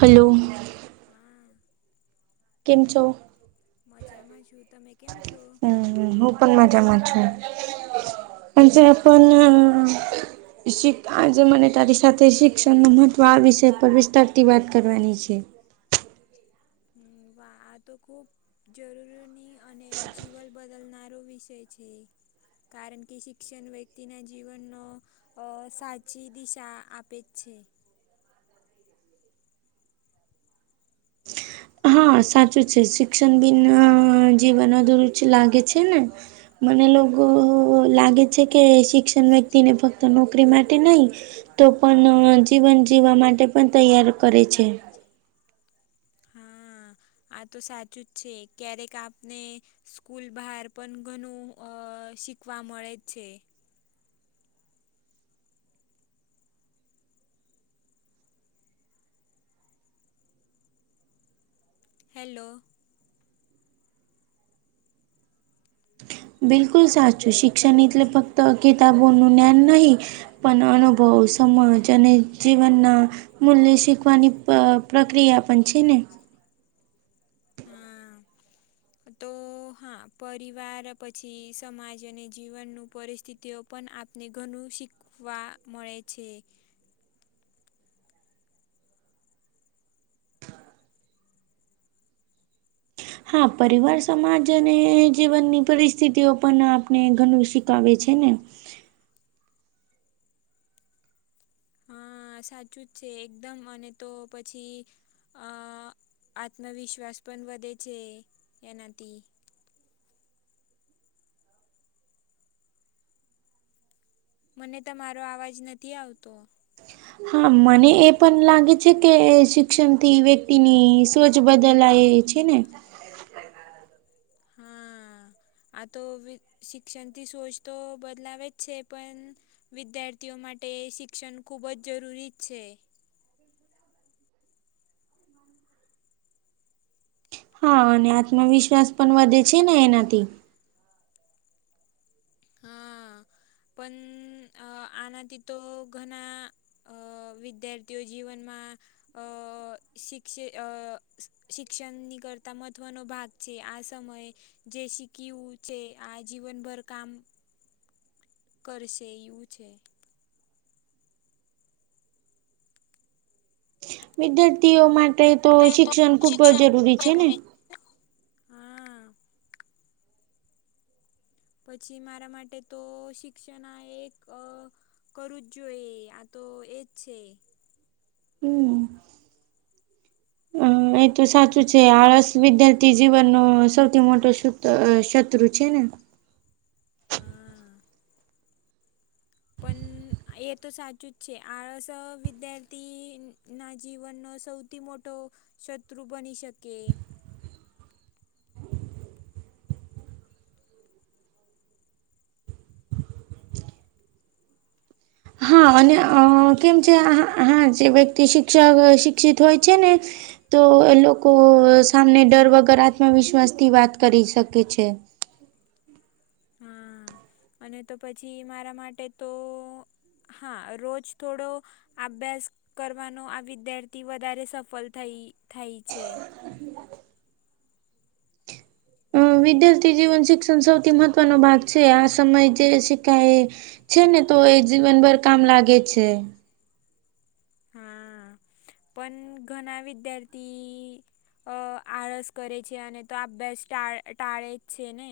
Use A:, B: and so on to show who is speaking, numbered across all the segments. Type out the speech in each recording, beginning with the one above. A: Hello.
B: હા.
A: કેમ છો?
B: મજામાં છું. તમે કેમ છો?
A: હું પણ માજા મા જ છું. આજે મને તારી સાથે શિક્ષણનું મહત્ત્વ આ વિષય પર વિસ્તારથી વાત કરવાની છે.
B: હમ વા તો ખૂબ જરૂરીની અને જીવન બદલનારો વિષય છે. કારણ કે શિક્ષણ વ્યક્તિના જીવનનો અ સાચી દિશા આપે છે.
A: હા સાચું છે શિક્ષણ બિન જીવન અધુરુચ લાગે છે ને મને લોકો લાગે છે કે શિક્ષણ વ્યક્તિને ફક્ત નોકરી માટે નહી તો પણ જીવન જીવવા માટે પણ તૈયાર કરે છે.
B: હા આ તો સાચું જ છે ક્યારેક આપને સ્કૂલ બહાર પણ ઘણું અ શીખવા મળે જ છે. હેલો.
A: બિલકુલ સાચું શિક્ષણટલે ફક્ત કિતાબોનું જ્ઞાન નહી. પણ અનુભવ સમાજ અને જીવનના. મૂલ્ય શીખવાની પ્રક્રિયા પણ છે ને
B: હમ.
A: હ.
B: તો હા પરિવાર પછી સમાજ અને જીવનનું પરિસ્થિતિઓ. પણ આપને ઘણું શીખવા મળે છે.
A: હા પરિવાર સમાજ અને જીવનની પરિસ્થિતિઓ પણ આપણે ઘણું શીખ. આવેે છે ને
B: હા સાચું જ છે એકદમ અને તો પછી. આત્મવિશ્વાસ પણ વધે છે એનાથી. મને તમારો અવાજ નથી આવતો.
A: હા મને એ પણ લાગે છે કે શિક્ષણ થી વક્ તેની સોચ બદલાય છે ને.
B: હા. આ તો શિક્ષણથી સોચ તો બદલાવે જ છે પણ વિદ્યાર્થીઓ માટે શિક્ષણ ખૂબ જ જરૂરી છે.
A: હા અને આત્મવિશ્વાસ પણ વધે છે ને એનાથી.
B: હા પણ અ આનાથી તો ઘણા અ વિદ્યાર્થીઓ જીવનમાં અ શિક્ષી અ શિક્ષણની કરતા મહત્વનો ભાગ છે. આ સમયે જે શીખ્યું છે આ જીવનભર કામ કરશે એવું છે.
A: વિદ્યાર્થીઓ માટે તો શિક્ષણ ખુબ જરૂરી છે ને?
B: હા પછી મારા માટે તો શિક્ષણ આ એક અ કરું જ જોઈએ આ તો એજ છે.
A: હમ. એ તો સાચું છે આળસ વિદ્યાર્થી જીવનનો સૌથી મોટો શત્રુ છે ને.
B: હા. પન એ તો સાચું જ છે આળસ વિદ્યાર્થી ના જીવનનો સૌ સૌથી મોટો શત્રુ બની શકે.
A: હા અને અ કેમ છે હા જે વ્યક્તિ શિક્ષક શિક્ષિત હોય છે ને તો એ લોકો સામને ડર વગર આત્મવિશ્વાસથી વાત કરી શકે છે.
B: હા અને તો પછી મારા માટે તો હા રોજ થોડો આભ્યાસ કરવાનો આ વિદ્યાર્થી વધારે સફલ થઈ થાય છે.
A: અ વિદ્યાર્થી જીવન શિક્ષણ સૌથી મહત્વનો ભાગ છે. આ સમય જે શીખાય એ છે ને તો એ જીવનભર કામ લાગે છે.
B: હા પણ ઘણા વિદ્યાર્થી અ આળસ કરે છે. અને તો અભ્યાસ ટા ટાળે જ છે ને?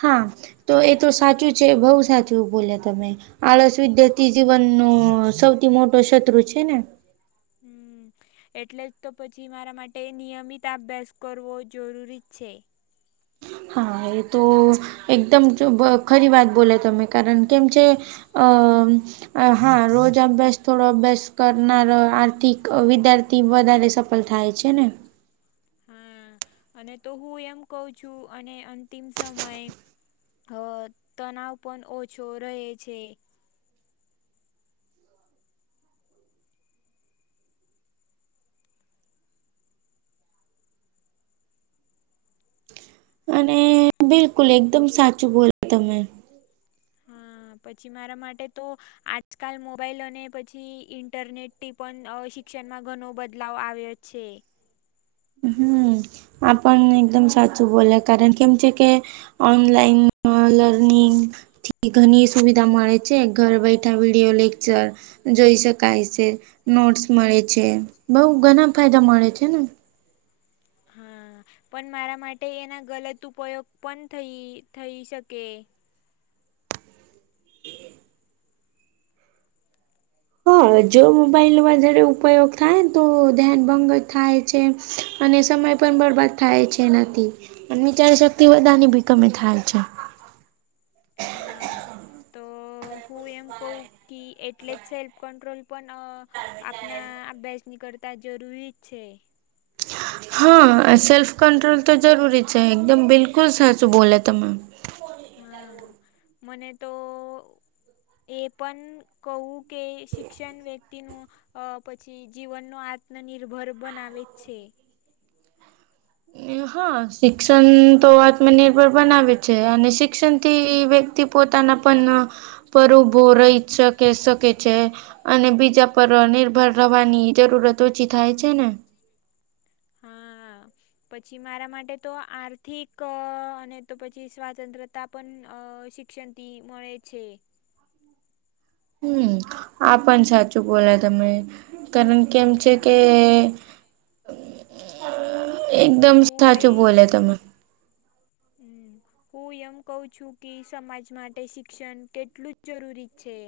A: હા તો એ તો સાચું છે બઉ સાચું બોલ્યા તમે. આળસ વિદ્યાર્થી જીવનનું સૌથી મોટો શત્રુ છે ને?
B: હમ. એટલે જ તો પછી મારા માટે નિયમિત આભ્યાસ કરવો જરૂરી જ છે.
A: હા એ તો એકદમ જો ખરી વાત બોલે તમે કારન કેમ છે. અમ અ હા રોજ અભ્યાસ થોડો અભ્યાસ કરનાર આર્થિક વિદ્યા થી વધારે સફલ થાય છે ને?
B: હા અને તો હું એમ કઉ છું અને અંતિમ સમયે અ તનાવ પન ઓછો રહે છે.
A: અને બિલકુલ એકદમ સાચું બોલ્યા તમે.
B: હા પછી મારા માટે તો આજકાલ મોબાઈલ અને પછી ઇન્ટરનેટ તે પન શિક્ષણમાં ઘનો બદલાવ આવ્યો જ છે.
A: હમ આ પન એકદમ સાચું બોલ્યા કારણ કેમ છે કે ઓનલાઈન અ લર્નિંગ થી ઘની સુવિધા મળે છે ઘર બેઠા વિડીયો લેક્ચર જોઈ શકાય સે, નોટ્સ મળે છે, બઉ ઘણા ફાયદા મળે છે ને?
B: હા પન મારા માટે એના ગલત ઉપયોગ પન થઈ થઈ શકે.
A: હહ જો મોબાઈલ વધારે ઉપયોગ થાય ને તો ધ્યાન ભંગ થાય. છે અને સમય પણ બરબાદ થાય છે એનાથી, અને વિચારી શક તી
B: હા
A: બધાની ભી કમી થાય છે.
B: હા તો તો હું એમ કઉં કી એટલે જ સેલ્ફ કંટ્રોલ પન અ આપના અભ્યાસ નીકળતા જરૂરી જ છે.
A: હા સેલ્ફ કંટ્રોલ તો જરૂરી જ છે. એકદમ બિલકુલ સાચું બોલ્યા તમે.
B: હા મને તો એ પણ કઉં કે શિક્ષન વ્યક્તિનું અ પછી જીવનનો આત્મનિર્ભર બનાવે જ છે.
A: એ હહ હા શિક્ષન તો આત્મનિર્ભર બનાવે છે અને શિક્ષનથી વ્યક્તિ પોતાના પન પર ઉભો રહી જ શકે શકે છે. અને બીજા પર નિર્ભર રવાની જરૂરત ઓછી થાય છે ને?
B: હા પછી મારા માટે તો આર્થિક અને તો પછી સ્વાતંત્ર તા પન અ શિક્ષનથી મળે છે.
A: હમ આ પન સાચું બોલ્યા તમે કારન કેમ છે કે
B: હમ
A: અ એકદમ
B: હું
A: સાચું
B: ભાઈ
A: બોલ્યા તમે.
B: હમ હું એમ કઉં છી કે સમાજ માટે શિક્ષણ તેટલું જ જરૂરી છે.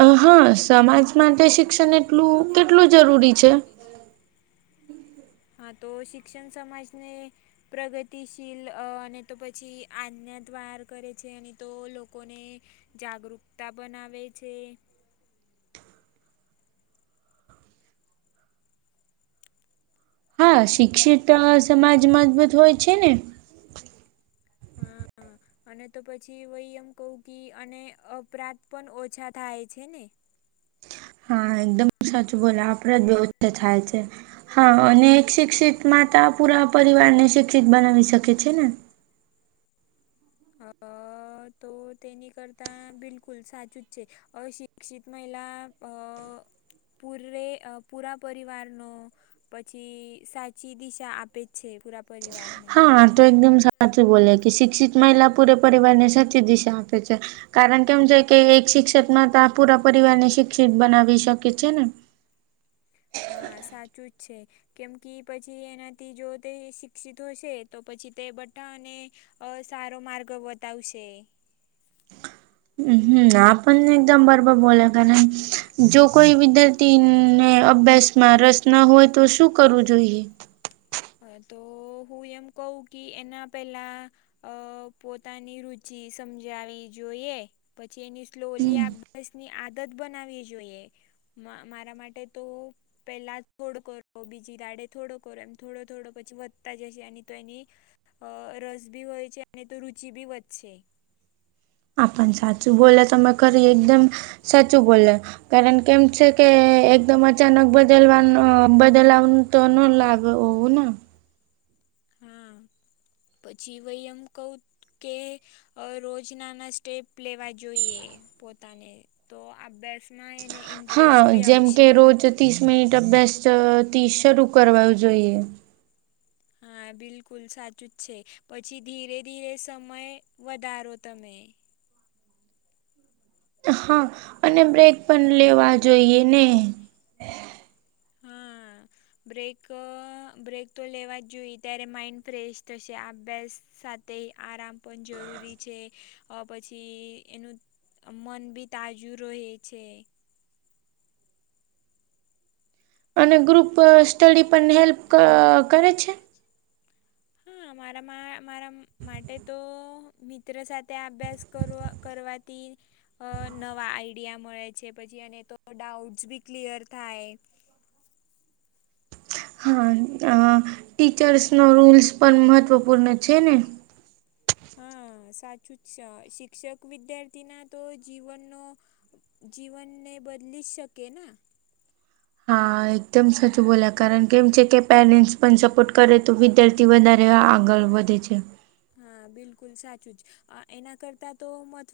A: અ હહ સમાજ માટે શિક્ષણ એટલું કેટલું જરૂરી છે?
B: હા તો શિક્ષણ સમાજને પ્રગતિશીલ અને તો પછી આજ્ઞદ્વાર કરે છે અને તો લોકોને જાગૃકતા બનાવે છે.
A: હા શિક્ષિત સમાજ મજબૂત હોય છે ને?
B: હા અને તો પછી વય એમ કહું કી અને અપરાધ પન ઓછા થાય છે ને?
A: હા એકદમ સાચું બોલા આપડે જ બહુ એ થાય છે. હા અને એક શિક્ષિત માતા પુરા પરિવારને શિક્ષિત બનાવી શકે છે ને?
B: અ તો તેની કરતા બિલકુલ સાચું જ છે. અશિક્ષિત મહિલા અ પૂરેરે પુરાપિવારનો. પછી સાચી દિશા આપે જ છે પુરા પરિવારને.
A: હા તો એકદમ સાચું બોલે કે શિક્ષિત મહિલા પૂરે પરિવાર ને સાચી દિશા આપે છે. કારણ કેમ છે કે એક શિક્ષક માં તો આ પૂરા પરિવાર ને શિક્ષિત બનાવી શકે છે ને.
B: હા સાચું જ છે. કેમ કે પછી એનાથી જો તે શિક્ષિત હશે તો પછી તે બટાને. અ સારો માર્ગ બતાવશે.
A: હમ આપ પણ એકદમ બરોબર બોલો કારણ, જો કોઈ વિદ ને અભ્યાસ માં રસ ના હોય તો શું કરવું જોઈએ?
B: હ તો હું એમ કહ કે એના પેલા અ પોતાની રુચિ સમજાવી જોઈએ. પછી એની સ્લોલી
A: હમ
B: અભ્યાસ ની આદત બનાવી જોઈએ. મારા માટે તો પેલા થોડો કરો બીજી દાડે થોડો કરો એમ. થોડો થોડો પછી વધતા જશે અને તો એની. અ રસ બી હોય છે અને તો રુચિ બી વધશે.
A: આપ પણ સાચું બોલો તમે ખરી એકદમ સાચું બોલો, કારણ કેમ છે કે એકદમ અચાનક બદલવાનું બદલાવાનું તો ન લાગે હોવું ને.
B: હા પછી વય એમ કવ કે અ રોજ નાના સ્ટેપ લેવા જોઈએ પોતાને તો અભ્યાસમાં એને ઇન્ટરેસ્ટ
A: હા
B: બી
A: જેમ કે
B: આવશે.
A: રોજ ત્રીસ મિનિટ અભ્યાસથી શરૂ કરવા જોઈએ.
B: હા બિલકુલ સાચું જ છે પછી, ધીરે ધીરે સમય વધારો તમે.
A: હા અને બ્રેક પણ લેવા જોઈએ ને.
B: હા
A: [inaudible]
B: બ્રેક બ્રેક તો લેવા જ જોઈએ ત્યારે માઇન્ડ ફ્રેશ થશે અભ્યાસ સાથે તે આરામ પણ જરૂરી છે. પછી એનું મન બી તાજું રહે છે.
A: અને ગ્રુપ સ્ટડી પણ હેલ્પ કરે છે?
B: હા મારા મારા માટે તો મિત્ર સાથે અભ્યાસ કરવો કરવાથી. નવા આઈડિયા મળે છે પછી અને તો ડાઉટ્સ બી ક્લિયર થાય.
A: હા ટીચર્સનો રૂલ્સ પણ મહત્વપૂર્ણ છે ને.
B: હા સાચું જ છે શિક્ષક વિદ્યાર્થી ના તો જીવનનો જીવનને બદલી શકે ના.
A: હા એકદમ સાચું બોલ કારણ કે જે કે પેરેન્ટ્સ પણ સપોર્ટ કરે તો વિદારથી વધારે આગળ વધે છે.
B: હા બિલકુલ સાચું જ, એના કરતા તો મહત્વ